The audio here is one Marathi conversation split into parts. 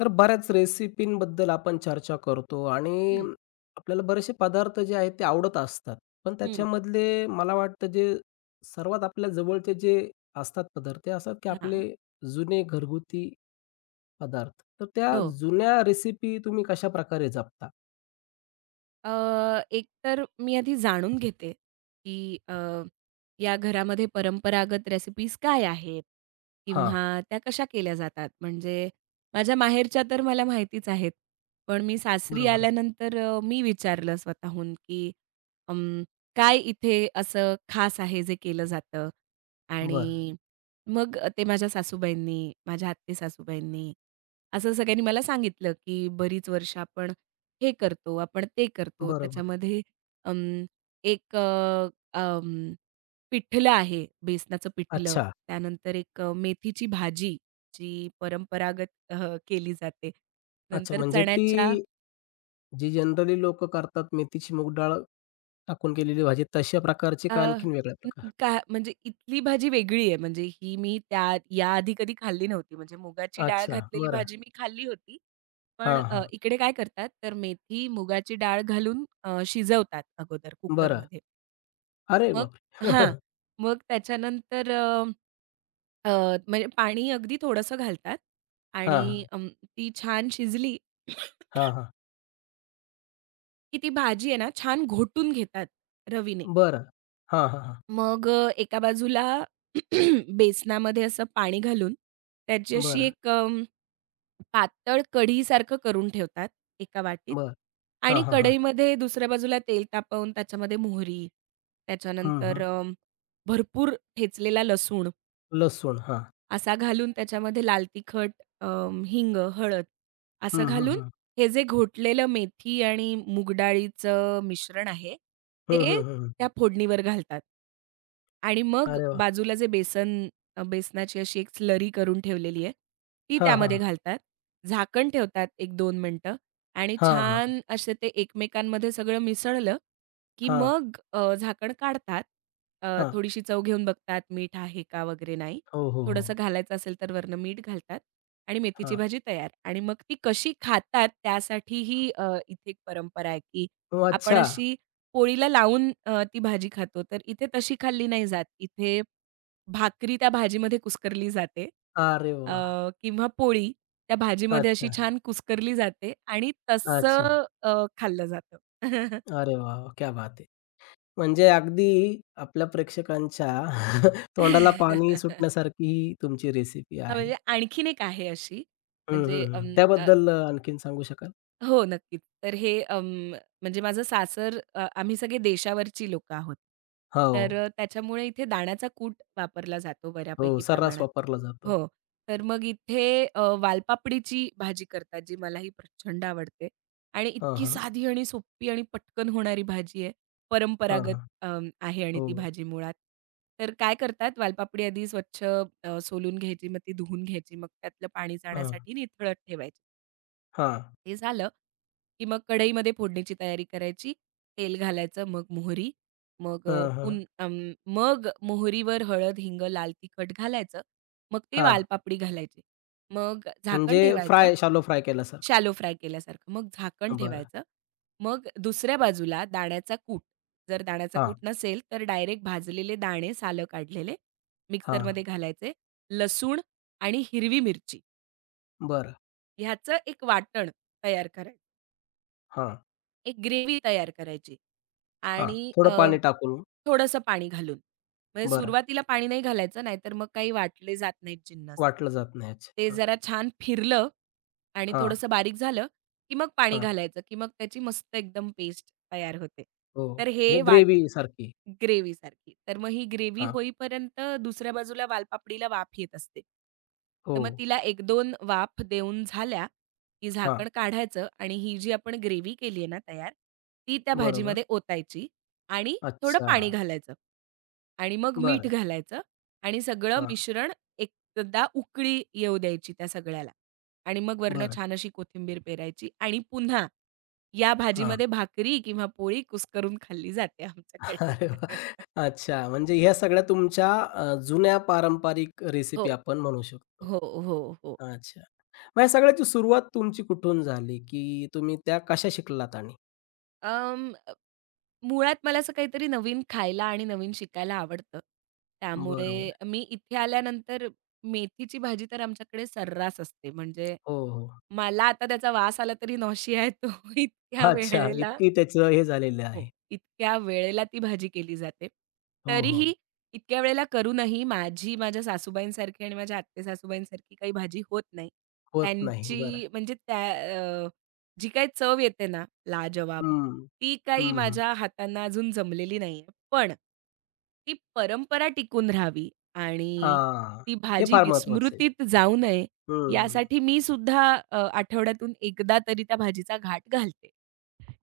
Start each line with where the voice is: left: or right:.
left: तर बऱ्याच रेसिपींबद्दल आपण चर्चा करतो आणि
right: हं,
left: आपल्याला बरेचसे पदार्थ जे आहेत ते आवडत असतात. पण
right: हं.
left: त्याच्यामधले मला वाटतं जे सर्वात आपल्या जवळचे जे असतात पदार्थ ते असतात की आपले
right: हां.
left: जुने घरगुती पदार्थ. तर त्या
right: हो.
left: जुन्या रेसिपी तुम्ही कशाप्रकारे जपता?
right: एक तर मी आधी जाणून घेते, की या घरामध्ये परंपरागत रेसिपीज काय आहेत?
left: हां,
right: किंवा त्या कशा केल्या जातात? म्हणजे माझ्या माहेरच्या तर मला माहितीच आहेत. पण मी सासरी
left: बरोबर आहे.
right: आल्यानंतर मी विचारलं स्वतःहून, की अं, काय इथे असं खास आहे जे केलं जातं?
left: बरं,
right: आणि मग ते माझ्या सासूबाईंनी, माझ्या आत्ते सासूबाईंनी, असं सगळ्यांनी मला सांगितलं, की बरीच वर्ष आपण हे करतो, आपण ते करतो.
left: बरोबर आहे.
right: त्याच्यामध्ये अं, एक अं, पिठलं आहे, बेसनाचं पिठलं.
left: अच्छा,
right: त्यानंतर एक मेथीची भाजी, जी परंपरागत केली जाते.
left: अच्छा.
right: नंतर
left: म्हणजे
right: चण्याच्या
left: ती जी जनरली लोकं करतात मेथीची मूग डाळ टाकून केलेली भाजी तशा प्रकारची
right: अ,
left: का आणखीन वेगळ्या प्रकार?
right: न- का म्हणजे इथली भाजी वेगळी आहे, म्हणजे ही मी याआधी कधी खाल्ली नव्हती. म्हणजे मुगाची डाळ
left: अच्छा,
right: घातलेली भाजी मी खाल्ली होती.
left: हां, हां.
right: इकडे काय करतात, तर मेथी, मुगाची डाळ घालून शिजवतात अगोदर
left: बरं.
right: कुकरमध्ये.
left: अरे
right: मग
left: बापरे!
right: हां. मग त्याच्यानंतर अ, अ, म्हणजे पाणी अगदी थोडंसं घालतात
left: हां,
right: आणि
left: हां.
right: अं, ती छान शिजली,
left: हां, हां.
right: की ती भाजी आहे ना छान घोटून घेतात रवीने.
left: बरं. हां, हां, हां.
right: मग एका बाजूला बेसनामध्ये असं पाणी घालून त्याची अशी
left: बरं,
right: एक अं, पातळ कढीसारखं करून ठेवतात एका वाटीत
left: बरं. हां,
right: आणि
left: हां, हां.
right: कढईमध्ये दुसऱ्या बाजूला तेल तापवून त्याच्यामध्ये मोहरी,
left: हं,
right: त्याच्यानंतर
left: हं.
right: अ, भरपूर ठेचलेला लसूण
left: लसूण. हां.
right: असा घालून त्याच्यामध्ये लाल तिखट, अ, हिंग, हळद असं
left: हं, हं,
right: घालून
left: हं.
right: हे जे घोटलेलं मेथी आणि मूग डाळीचं मिश्रण आहे,
left: हं,
right: ते
left: हं, हं, हं.
right: त्या फोडणीवर घालतात. आणि मग
left: अरे वाह!
right: बाजूला बेसनाची अशी एक स्लरी करून ठेवलेली आहे, ती
left: हां, हां,
right: त्यामध्ये
left: हां.
right: घालतात. झाकण ठेवतात 1-2 मिनिटं आणि
left: हां, हां.
right: छान असे ते एकमेकांमध्ये सगळं मिसळलं की
left: हां,
right: मग झाकण काढतात.
left: हां.
right: थोडीशी चव घेऊन बघतात, मीठ आहे का वगैरे नाही.
left: हो, हो,
right: थोडंसं
left: हो.
right: घालायचं असेल तर वरनं मीठ घालतात आणि मेथीची
left: हां.
right: भाजी तयार. आणि मग ती कशी खातात त्यासाठीही इथे एक परंपरा आहे, की
left: ओह!
right: आपण
left: अच्छा.
right: अशी पोळीला लावून ती भाजी खातो. तर इथे तशी खाल्ली नाही जात. इथे भाकरी त्या भाजीमध्ये कुस्करली जाते,
left: अरे
right: अ,
left: वाह!
right: किंवा पोळी त्या भाजीमध्ये अशी
left: अच्छा,
right: छान कुस्करली जाते आणि
left: अच्छा.
right: तसं खाल्लं जातं.
left: अरे वाह, वाह! क्या बात है! म्हणजे अगदी आपल्या प्रेक्षकांच्या तोंडाला पाणी सुटण्यासारखी ही तुमची रेसिपी
right: हां,
left: आहे.
right: म्हणजे आणखीन एक आहे अशी
left: हं, हं,
right: म्हणजे
left: हं.
right: अं, अ,
left: त्याबद्दल आणखीन सांगू शकाल?
right: हो, नक्कीच. तर म्हणजे माझं सासर, आम्ही सगळे देशावरची लोकं आहोत.
left: हो.
right: तर त्याच्यामुळे इथे दाण्याचा कूट वापरला जातो
left: हो,
right: बऱ्यापैकी
left: सर्रास
right: प्रमाणात.
left: वापरला जातो.
right: हो. तर मग इथे वालपापडीची भाजी करतात, जी मलाही प्रचंड आवडते आणि
left: हां,
right: इतकी
left: हां.
right: साधी आणि सोपी आणि पटकन होणारी भाजी आहे.
left: हां,
right: परंपरागत
left: हां.
right: अं, आहे आणि ती
left: हो.
right: भाजी मुळात. तर काय करतात, वालपापडी आधी स्वच्छ सोलून घ्यायची, मग ती धुवून घ्यायची, मग त्यातलं पाणी
left: हां,
right: जाण्यासाठी निथळत ठेवायची.
left: हां.
right: ते झालं की मग कढईमध्ये फोडणीची तयारी करायची, तेल घालायचं, मग मोहरी, मग अ,
left: हां, हां.
right: पुन अं, मग मोहरीवर हळद, हिंग, लाल तिखट घालायचं. मग ती
left: हां.
right: वालपापडी घालायची. मग झाकण
left: म्हणजे
right: ठेवायचं,
left: फ्राय, शॅलो फ्राय केल्यासारखं.
right: शॅलो फ्राय केल्यासारखं. मग झाकण
left: बरं.
right: ठेवायचं. मग दुसऱ्या बाजूला दाण्याचा कूट, जर दाण्याचा
left: हां,
right: कूट नसेल, तर डायरेक्ट भाजलेले दाणे, सालं काढलेले,
left: हां.
right: मिक्सरमध्ये घालायचे. लसूण आणि हिरवी मिरची
left: बरं.
right: ह्याचं एक वाटण तयार करायचं.
left: हां,
right: एक ग्रेव्ही तयार करायची
left: हां.
right: आणि
left: थोडं पाणी टाकून
right: थोडंसं पाणी घालून. म्हणजे
left: बरं,
right: सुरुवातीला पाणी नाही घालायचं, नाहीतर मग काही वाटले जात नाहीत जिन्नस.
left: वाटलं जात नाही. अच्छा.
right: ते
left: हां,
right: जरा छान फिरलं आणि
left: हां,
right: थोडंसं बारीक झालं, की मग पाणी
left: हां.
right: घालायचं, की मग त्याची मस्त एकदम पेस्ट तयार होते.
left: हो.
right: तर हे
left: हे
right: वाट
left: ग्रेव्हीसारखी.
right: ग्रेव्हीसारखी. तर मग ही ग्रेव्ही
left: हां.
right: होईपर्यंत दुसऱ्या बाजूला वालपापडीला वाफ येत असते. तर
left: हो.
right: मग तिला 1-2 वाफ देऊन झाल्या, की
left: हां.
right: झाकण काढायचं आणि ही जी आपण ग्रेव्ही केली आहे ना तयार, ती त्या
left: बरोबर.
right: भाजीमध्ये ओतायची. आणि थोडं
left: अच्छा.
right: पाणी घालायचं आणि मग मीठ
left: बरं.
right: घालायचं आणि सगळं
left: हां.
right: मिश्रण एकदा उकळी येऊ द्यायची त्या सगळ्याला आणि मग वरनं
left: बरं.
right: छान अशी कोथिंबीर पेरायची आणि पुन्हा या
left: हां.
right: भाजीमध्ये भाकरी किंवा पोळी कुस्करून खाल्ली जाते आमच्याकडे.
left: अरे वाह! अच्छा. म्हणजे ह्या सगळ्या तुमच्या जुन्या पारंपरिक
right: हो,
left: रेसिपी आपण म्हणू शकतो.
right: हो, हो, हो.
left: अच्छा. मग या सगळ्याची सुरुवात तुमची कुठून झाली, की तुम्ही त्या कशा शिकलात आणि?
right: मुळात मला असं काहीतरी नवीन खायला आणि नवीन शिकायला आवडतं. त्यामुळे
left: बरोबर.
right: मी इथे आल्यानंतर मेथीची भाजी तर आमच्याकडे सर्रास असते. म्हणजे
left: हो, हो.
right: मला आता त्याचा वास आला तरी नॉशिया तो इतक्या
left: अच्छा,
right: वेळेला,
left: इतकी त्याचं हे झालेलं
right: हो,
left: आहे.
right: इतक्या वेळेला ती भाजी केली जाते.
left: हो, हो.
right: तरीही इतक्या वेळेला करूनही माझी माझ्या सासूबाईंसारखी आणि माझ्या आत्ते-सासूबाईंसारखी काही भाजी होत नाही.
left: होत नाही. बरं.
right: त्यांची म्हणजे त्या अ, जी काही चव येते ना लाजवाब,
left: हं.
right: ती काही
left: हं, हं.
right: माझ्या हातांना अजून जमलेली नाहीये. पण ती परंपरा टिकून राहावी आणि
left: हां.
right: ती
left: हे
right: भाजी
left: फार महत्वाचं आहे.
right: विस्मृतीत जाऊ नये,
left: हं.
right: यासाठी मी सुद्धा आठवड्यातून एकदा तरी त्या भाजीचा घाट घालते.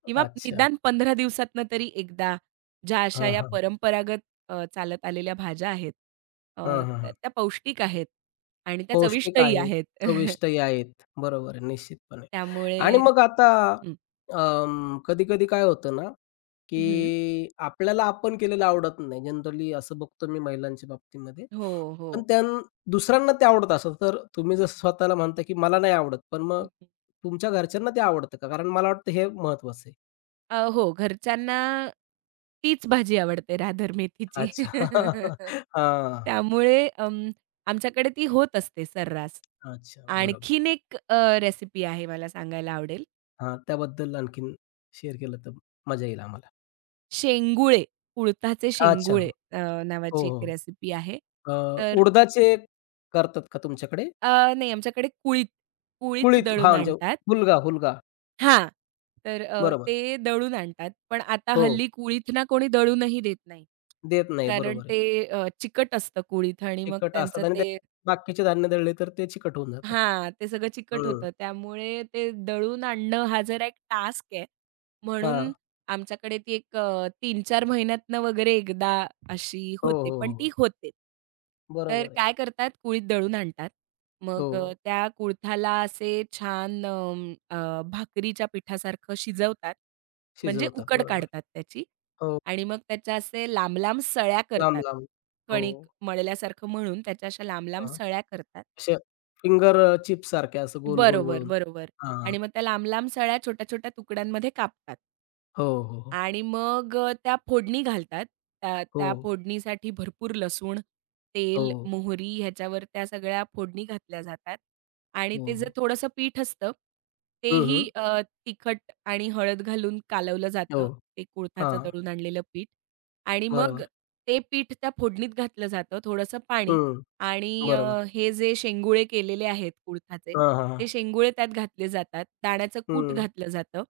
right: किंवा
left: अच्छा.
right: निदान 15 दिवसातनं तरी एकदा, ज्या अशा
left: हां,
right: या
left: हां.
right: परंपरागत चालत आलेल्या भाज्या आहेत, अ,
left: हां, हां,
right: त्या
left: हां.
right: त्या पौष्टिक आहेत आणि त्या
left: पौष्टिक
right: चविष्टही
left: आहेत,
right: आहेत.
left: चविष्टही आहेत. बरोबर आहे, निश्चितपणे.
right: त्यामुळे
left: आणि मग आता
right: हं,
left: कधी-कधी काय होतं ना, की
right: हं.
left: आपल्याला आपण केलेलं आवडत नाही. जनरली असं बघतो मी महिलांच्या बाबतीमध्ये.
right: हो, हो.
left: पण त्यां दुसऱ्यांना ते आवडत असेल, तर तुम्ही जसं स्वतःला म्हणता, की मला नाही आवडत. पण मग
right: हं,
left: तुमच्या घरच्यांना ते आवडतं का? कारण मला वाटतं हे महत्वाचं आहे.
right: हो, घरच्यांना तीच भाजी आवडते राधर मेथीची.
left: अच्छा. हां.
right: त्यामुळे आमच्याकडे ती होत असते सर्रास.
left: अच्छा. बरोबर आहे.
right: आणखीन एक रेसिपी आहे मला सांगायला आवडेल.
left: हां, त्याबद्दल आणखीन शेअर केलं तर मजा येईल आम्हाला.
right: शेंगुळे, उडताचे
left: अच्छा.
right: शेंगुळे
left: हो,
right: अ, नावाची एक
left: हो.
right: रेसिपी आहे.
left: अ,
right: तर
left: उडदाचे करतात का तुमच्याकडे?
right: नाही, आमच्याकडे कुळीथ, कुळीथ
left: कुळीथ हां,
right: दळून
left: म्हणजे
right: आणतात.
left: हुलगा, हुलगा.
right: हां, तर
left: बरोबर.
right: ते दळून आणतात. पण आता
left: हो,
right: हल्ली कुळीथ ना कोणी दळूनही देत नाही.
left: देत नाही.
right: कारण
left: बरोबर आहे.
right: ते चिकट असतं कुळीथ आणि मग
left: तिखट
right: त्यांचं
left: असतात आणि
right: ते,
left: त्यात बाकीचे धान्य दळले तर ते चिकट होऊन जातात.
right: हां, ते सगळं चिकट
left: हं.
right: होतं. त्यामुळे ते दळून आणणं हा जरा एक टास्क आहे. म्हणून
left: हां.
right: आमच्याकडे ती एक 3-4 महिन्यातनं वगैरे एकदा अशी
left: हो,
right: होते,
left: हो,
right: पण ती
left: हो.
right: होते. तर
left: बरोबर आहे.
right: काय करतात कुळीथ दळून आणतात. मग
left: हो,
right: त्या कुळथाला असे छान भाकरीच्या पिठासारखं शिजवतात. म्हणजे
left: शिजवतात.
right: उकड
left: बरोबर.
right: काढतात त्याची
left: हो,
right: आणि मग त्याच्या असे लांब-लांब सळ्या करतात.
left: लांब-लांब. हो,
right: कणिक मळल्यासारखं म्हणून त्याच्या अशा लांब-लांब
left: हां.
right: सळ्या करतात.
left: अशा फिंगर चिप्ससारख्या असं गोल-गोल
right: बरोबर,
left: वळून.
right: बरोबर.
left: हां, हां.
right: आणि मग त्या लांब-लांब सळ्या छोट्या-छोट्या तुकड्यांमध्ये कापतात.
left: हो, हो, हो.
right: आणि मग त्या फोडणी घालतात. त्या
left: हो,
right: त्या फोडणीसाठी भरपूर लसूण, तेल,
left: हो,
right: मोहरी ह्याच्यावर त्या सगळ्या फोडणी घातल्या जातात. आणि
left: हो,
right: ते जे
left: हो.
right: थोडंसं पीठ असतं,
left: हं, हं.
right: तेही तिखट आणि हळद घालून कालवलं
left: हो.
right: जातं. ते कुळथाचं
left: हां,
right: दळून आणलेलं पीठ. आणि मग
left: बरोबर.
right: ते पीठ त्या फोडणीत घातलं जातं, थोडंसं पाणी
left: हं,
right: आणि
left: बरोबर.
right: हे जे शेंगुळे केलेले आहेत उडदाचे,
left: हां, हां, हां.
right: ते शेंगुळे त्यात घातले जातात. दाण्याचं कूट
left: हं.
right: घातलं जातं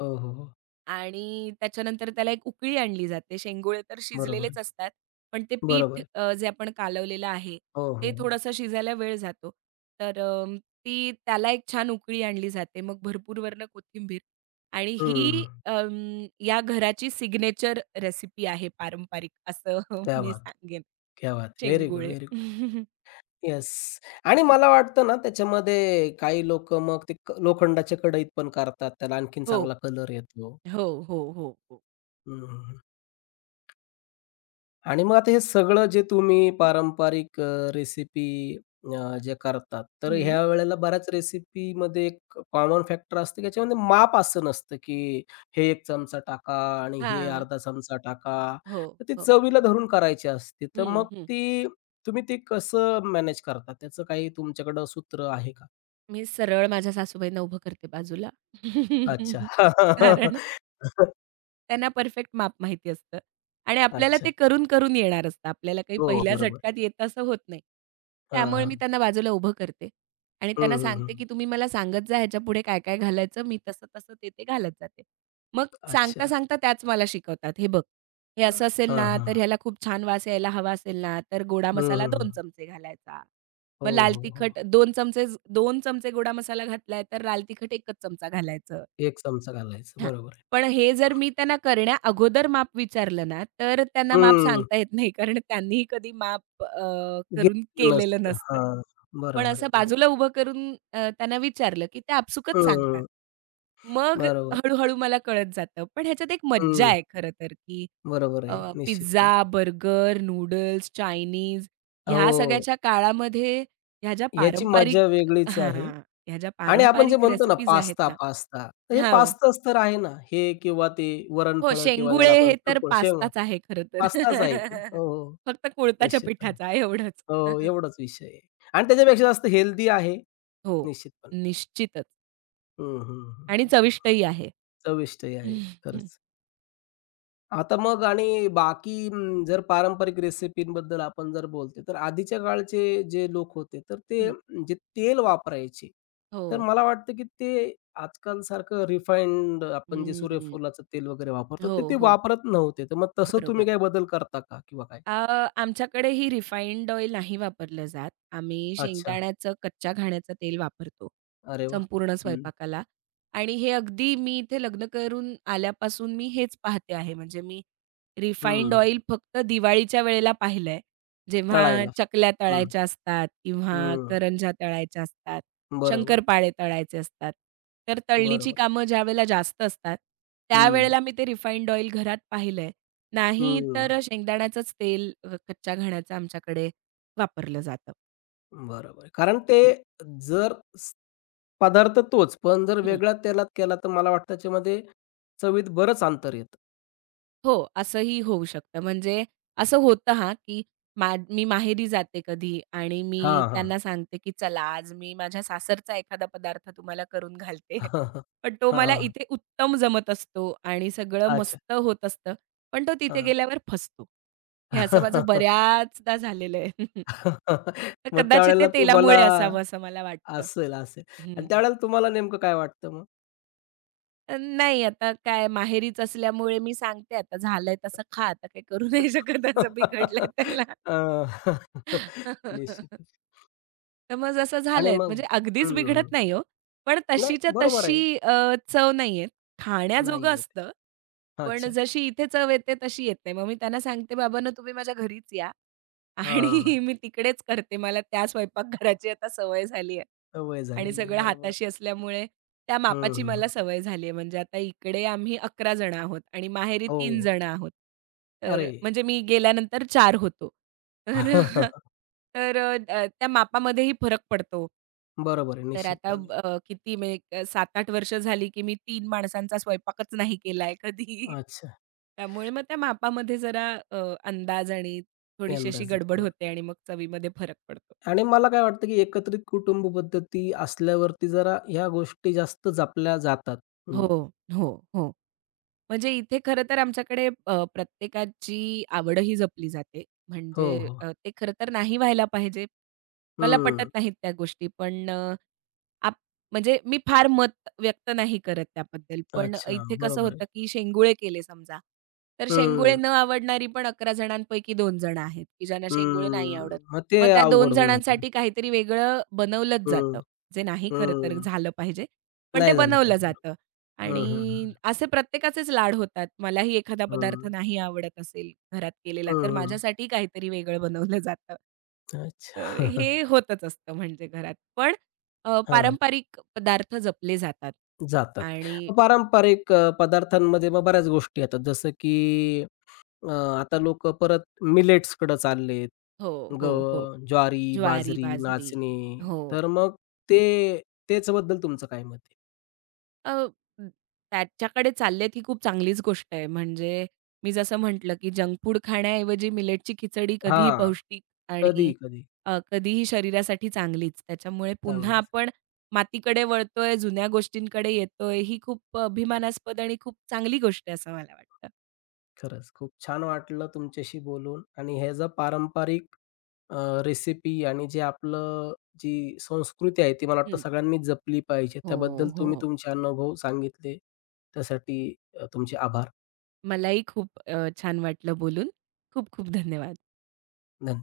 left: हो, हो, हो.
right: आणि त्याच्यानंतर त्याला एक उकळी आणली जाते. शेंगुळे तर
left: बरोबर आहे.
right: शिजलेलेच असतात. पण ते
left: बरोबर
right: पीठ
left: आहे.
right: जे आपण कालवलेलं आहे,
left: हो,
right: ते
left: हो, हो.
right: थोडंसं शिजायला वेळ जातो. तर ती त्याला एक छान उकळी आणली जाते. मग भरपूर वरनं कोथिंबीर आणि ही
left: हं.
right: अं, या घराची सिग्नेचर रेसिपी आहे पारंपरिक असं
left: क्या
right: मी
left: बात है!
right: सांगेन
left: क्या बात है! व्हेरी गुड,
right: शेंगुळे.
left: Very good. येस, आणि मला वाटतं ना त्याच्यामध्ये काही लोकं मग ते लोखंडाच्या कढईत पण करतात. त्याला आणखीन
right: हो,
left: चांगला कलर येतो.
right: हो, हो, हो, हो.
left: हं, हं. आणि मग आता हे सगळं जे तुम्ही पारंपरिक रेसिपी जे करतात, तर
right: हं.
left: ह्या वेळेला बऱ्याच रेसिपीमध्ये एक कॉमन फॅक्टर असतं, की याच्यामध्ये माप असं नसतं, की हे 1 चमचा टाका आणि हे
right: हां.
left: अर्धा चमचा टाका.
right: हो,
left: तर ती
right: हो.
left: चवीला धरून करायची असते. तर
right: हं,
left: मग
right: हं.
left: ती तुम्ही ते कसं मॅनेज करता? त्याचं काही तुमच्याकडं सूत्र आहे का?
right: मी सरळ माझ्या सासूबाईंना उभं करते बाजूला.
left: अच्छा.
right: कारण त्यांना परफेक्ट माप माहिती असतं आणि आपल्याला ते
left: अच्छा.
right: करून-करून येणार असतं. आपल्याला काही
left: हो,
right: पहिल्या
left: बरोबर.
right: झटक्यात येतं असं होत नाही.
left: हां,
right: त्यामुळे मी
left: हां.
right: त्यांना बाजूला उभं करते आणि त्यांना
left: हं, हं,
right: सांगते, की
left: हं.
right: "तुम्ही मला सांगत जा ह्याच्यापुढे काय-काय घालायचं, मी तसं-तसं ते-ते घालत जाते." मग
left: अच्छा.
right: सांगता-सांगता त्याच मला शिकवतात, "हे बघ, हे
left: हां,
right: असं असेल
left: हां,
right: ना,
left: हां.
right: तर ह्याला खूप छान वास यायला हवा असेल ना, तर गोडा
left: हं,
right: मसाला
left: हं.
right: 2 चमचे घालायचा. मग
left: हो,
right: लाल
left: हो, हो.
right: तिखट 2 चमचे, 2 चमचे गोडा मसाला घातलाय, तर लाल तिखट 1च चमचा घालायचं."
left: एक चमचा घालायचं.
right: हां.
left: बरोबर आहे.
right: पण हे जर मी त्यांना करण्याअगोदर माप विचारलं ना, तर त्यांना माप
left: हं.
right: सांगता येत नाही. कारण त्यांनीही कधी माप करून
left: घेतलं
right: केलेलं
left: नसतं.
right: नसतं.
left: हां.
right: पण
left: बरोबर
right: असं
left: आहे, बरोबर.
right: बाजूला उभं करून त्यांना विचारलं, की ते आपसुकच सांगतात.
left: हं.
right: मग
left: बरोबर.
right: हळू-हळू मला कळत जातं. पण ह्याच्यात एक मज्जा
left: हं.
right: आहे खरं तर, की
left: बरोबर
right: अ,
left: आहे. निश्चितपणे.
right: पिझ्झा, बर्गर, नूडल्स, चायनीज ह्या
left: हो.
right: सगळ्याच्या काळामध्ये ह्या ज्या
left: याची मजा
right: पारंपरिक
left: वेगळीच आहे,
right: हां. ह्या ज्या
left: आणि आपण जे
right: पारंपरिक
left: म्हणतो ना
right: रेसिपीज आहेत
left: पास्ता,
right: ना,
left: पास्ता. तर हे
right: हां, हो.
left: पास्ताच तर आहे ना. हे किंवा ते
right: हो,
left: वरण-फळं किंवा
right: शेंगुळे
left: ज्याला आपण
right: हे तर
left: चकोळ, शेवया
right: पास्ताच आहे खरं तर.
left: पास्ताच आहे ते. हो, हो.
right: फक्त कुळथाच्या
left: निश्चितपणे.
right: पिठाचा आहे एवढंच.
left: हो, एवढाच विषय आहे आणि त्याच्यापेक्षा जास्त हेल्दी आहे
right: हो,
left: निश्चितपणे.
right: निश्चितच
left: हं, हं, हं,
right: आणि
left: हं.
right: चविष्टही आहे.
left: चविष्टही आहे. खरंच. आता मग आणि बाकी जर पारंपरिक रेसिपींबद्दल आपण जर बोलते, तर आधीच्या काळचे जे लोक होते, तर ते
right: हं,
left: जे तेल वापरायचे,
right: हो.
left: तर मला वाटतं की ते आजकालसारखं रिफाइंड आपण जे
right: हं,
left: सूर्यफुलाचं तेल वगैरे वापरतो,
right: हो,
left: ते ते
right: हो.
left: वापरत नव्हते. तर मग तसं
right: बरोबर.
left: तुम्ही काही बदल करता का किंवा काय?
right: अ, आमच्याकडे ही रिफाइंड ऑइल नाही वापरलं जात. आम्ही
left: अच्छा.
right: शेंगदाण्याचं, कच्च्या घाण्याचं तेल वापरतो,
left: अरे वाह!
right: संपूर्ण
left: हं,
right: स्वयंपाकाला आणि हे अगदी मी इथे लग्न करून आल्यापासून मी हेच पाहते आहे. म्हणजे मी रिफाइंड
left: हं.
right: ऑइल फक्त दिवाळीच्या वेळेला पाहिलंय. जेव्हा
left: तळायला.
right: चकल्या
left: हं,
right: तळायच्या असतात किंवा
left: हं.
right: करंज्या तळायच्या असतात,
left: बरोबर,
right: शंकरपाळे तळायचे असतात. तर तळणीची
left: बरोबर.
right: कामं ज्यावेळेला जास्त असतात,
left: हं,
right: त्यावेळेला मी ते रिफाइंड ऑइल घरात पाहिलंय. नाही
left: हं.
right: तर शेंगदाण्याचंच तेल कच्च्या घाण्याचं आमच्याकडे वापरलं जातं.
left: बरोबर. कारण ते जर पदार्थ तोच, पण जर
right: हं.
left: वेगळा तेलात केला, तर मला वाटतं त्याच्यामध्ये चवीत बरंच अंतर येतं.
right: हो, असंही होऊ शकतं. म्हणजे असं होतं हां, की मी माहेरी जाते कधी आणि मी
left: हां, हां.
right: त्यांना सांगते, की "चला आज मी माझ्या सासरचा एखादा पदार्थ तुम्हाला करून घालते."
left: हां,
right: पण तो मला
left: हां.
right: इथे उत्तम जमत असतो आणि सगळं
left: अच्छा.
right: मस्त होत असतं. पण तो तिथे
left: हां.
right: गेल्यावर फसतो. हे असं माझं बऱ्याचदा झालेलं आहे. तर
left: मग
right: कदाचित ते
left: त्यावेळेला
right: तेलामुळे
left: तुम्हाला
right: असावं असं मला वाटतं.
left: असेल, असेल आणि
right: हं.
left: त्यावेळेला तुम्हाला नेमकं काय वाटतं मग?
right: नाही, आता काय माहेरीच असल्यामुळे मी सांगते आता झालंय तसं खा, आता काही करू नाही शकत, असं बिघडलंय त्याला.
left: अ, निश्चितच.
right: तर मग जसं
left: आणि
right: झालंय
left: मग
right: म्हणजे अगदीच
left: हं,
right: बिघडत
left: हं.
right: नाही हो. पण
left: नाही,
right: तशीच्या
left: बरोबर आहे.
right: तशी चव नाहीये.
left: नाही
right: खाण्याजोगं
left: येत.
right: असतं, पण
left: अच्छा.
right: जशी इथे चव येते तशी येत नाही. मग मी त्यांना सांगते, "बाबांनो तुम्ही माझ्या घरीच या आणि
left: हां,
right: मी तिकडेच करते. मला त्या स्वयंपाकघराची आता सवय झाली आहे."
left: वय
right: आणि
left: झालेली आहे.
right: सगळं
left: बरोबर.
right: हाताशी असल्यामुळे त्या मापाची
left: हं, हं.
right: मला सवय झाली आहे. म्हणजे आता इकडे आम्ही 11 जण आहोत आणि माहेरी
left: हो.
right: 3 जण आहोत. तर
left: अरे!
right: म्हणजे मी गेल्यानंतर 4 होतो. तर तर त्या मापामध्येही फरक पडतो.
left: बरोबर आहे
right: तर आता
left: निश्चितपणे.
right: किती म्हणजे 7-8 वर्ष झाली, की मी 3 माणसांचा स्वयंपाकच नाही केलाय कधी.
left: अच्छा.
right: त्यामुळे मग त्या मापामध्ये जरा अंदाज आणि थोडीशी अशी
left: यंदाच येतो
right: गडबड
left: बरं,
right: होते आणि मग चवीमध्ये फरक पडतो.
left: आणि मला काय वाटतं, की एकत्रित कुटुंब पद्धती असल्यावरती जरा ह्या गोष्टी जास्त जपल्या जातात. हं.
right: हो, हो, हो. म्हणजे इथे खरं तर आमच्याकडे प्रत्येकाची आवडही जपली जाते.
left: हो,
right: म्हणजे
left: हो.
right: ते खरं तर नाही व्हायला पाहिजे. मला पटत
left: हं.
right: नाहीत त्या गोष्टी. पण अ, आप म्हणजे मी फार मत व्यक्त नाही करत त्याबद्दल. पण
left: अच्छा.
right: इथे कसं
left: बरोबर आहे.
right: होतं, की शेंगुळे केले समजा, तर शेंगुळे
left: हं,
right: न आवडणारी पण 11 जणांपैकी 2 जण आहेत, की ज्यांना शेंगुळे नाही आवडत.
left: हं. मग ते
right: मग त्या 2
left: अवघड होऊन जातं.
right: जणांसाठी काहीतरी वेगळं बनवलंच जातं.
left: हं,
right: जे नाही खरं तर
left: हं.
right: झालं पाहिजे, पण ते
left: नाही झालं
right: बनवलं
left: पाहिजे.
right: जातं.
left: हं, हं,
right: आणि
left: हं.
right: असे प्रत्येकाचेच लाड होतात. मलाही एखादा पदार्थ
left: हं.
right: नाही आवडत असेल घरात केलेला, तर
left: हं,
right: माझ्यासाठी काहीतरी वेगळं बनवलं जातं. तर
left: अच्छा.
right: हे होतच असतं म्हणजे घरात. पण
left: हां.
right: पारंपरिक पदार्थ जपले जातात
left: जातात.
right: आणि
left: मग पारंपरिक पदार्थांमध्ये मग बऱ्याच गोष्टी येतात जसं की अ, आता लोक परत मिलेट्सकडं चाललेत.
right: हो, हो, हो.
left: ज्वारी,
right: ज्वारी,
left: बाजरी,
right: बाजरी.
left: नाचणी.
right: हो.
left: तर मग ते त्याच्याबद्दल तुमचं काय मत आहे?
right: अ, म, त्याच्याकडे चाललेत ही खूप चांगलीच गोष्ट आहे. म्हणजे मी जसं म्हटलं, की जंक फूड खाण्याऐवजी मिलेटची खिचडी कधीही
left: हां,
right: पौष्टिक आणि
left: कधी, कधी.
right: कधीही शरीरासाठी चांगलीच. त्याच्यामुळे पुन्हा
left: चांगलीच.
right: आपण मातीकडे वळतोय, जुन्या गोष्टींकडे येतोय, ही खूप अभिमानास्पद आणि खूप चांगली गोष्ट आहे असं मला वाटतं.
left: खरंच खूप छान वाटलं तुमच्याशी बोलून आणि ह्याचा पारंपरिक रेसिपी आणि जे आपलं जी संस्कृती आहे ती मला वाटतं
right: हं.
left: सगळ्यांनी जपली पाहिजे.
right: हो,
left: त्याबद्दल तुम्ही
right: हो.
left: तुमचे अनुभव सांगितले. त्यासाठी तुमचे आभार.
right: मलाही खूप छान वाटलं बोलून. खूप खूप धन्यवाद.
left: धन्यवाद.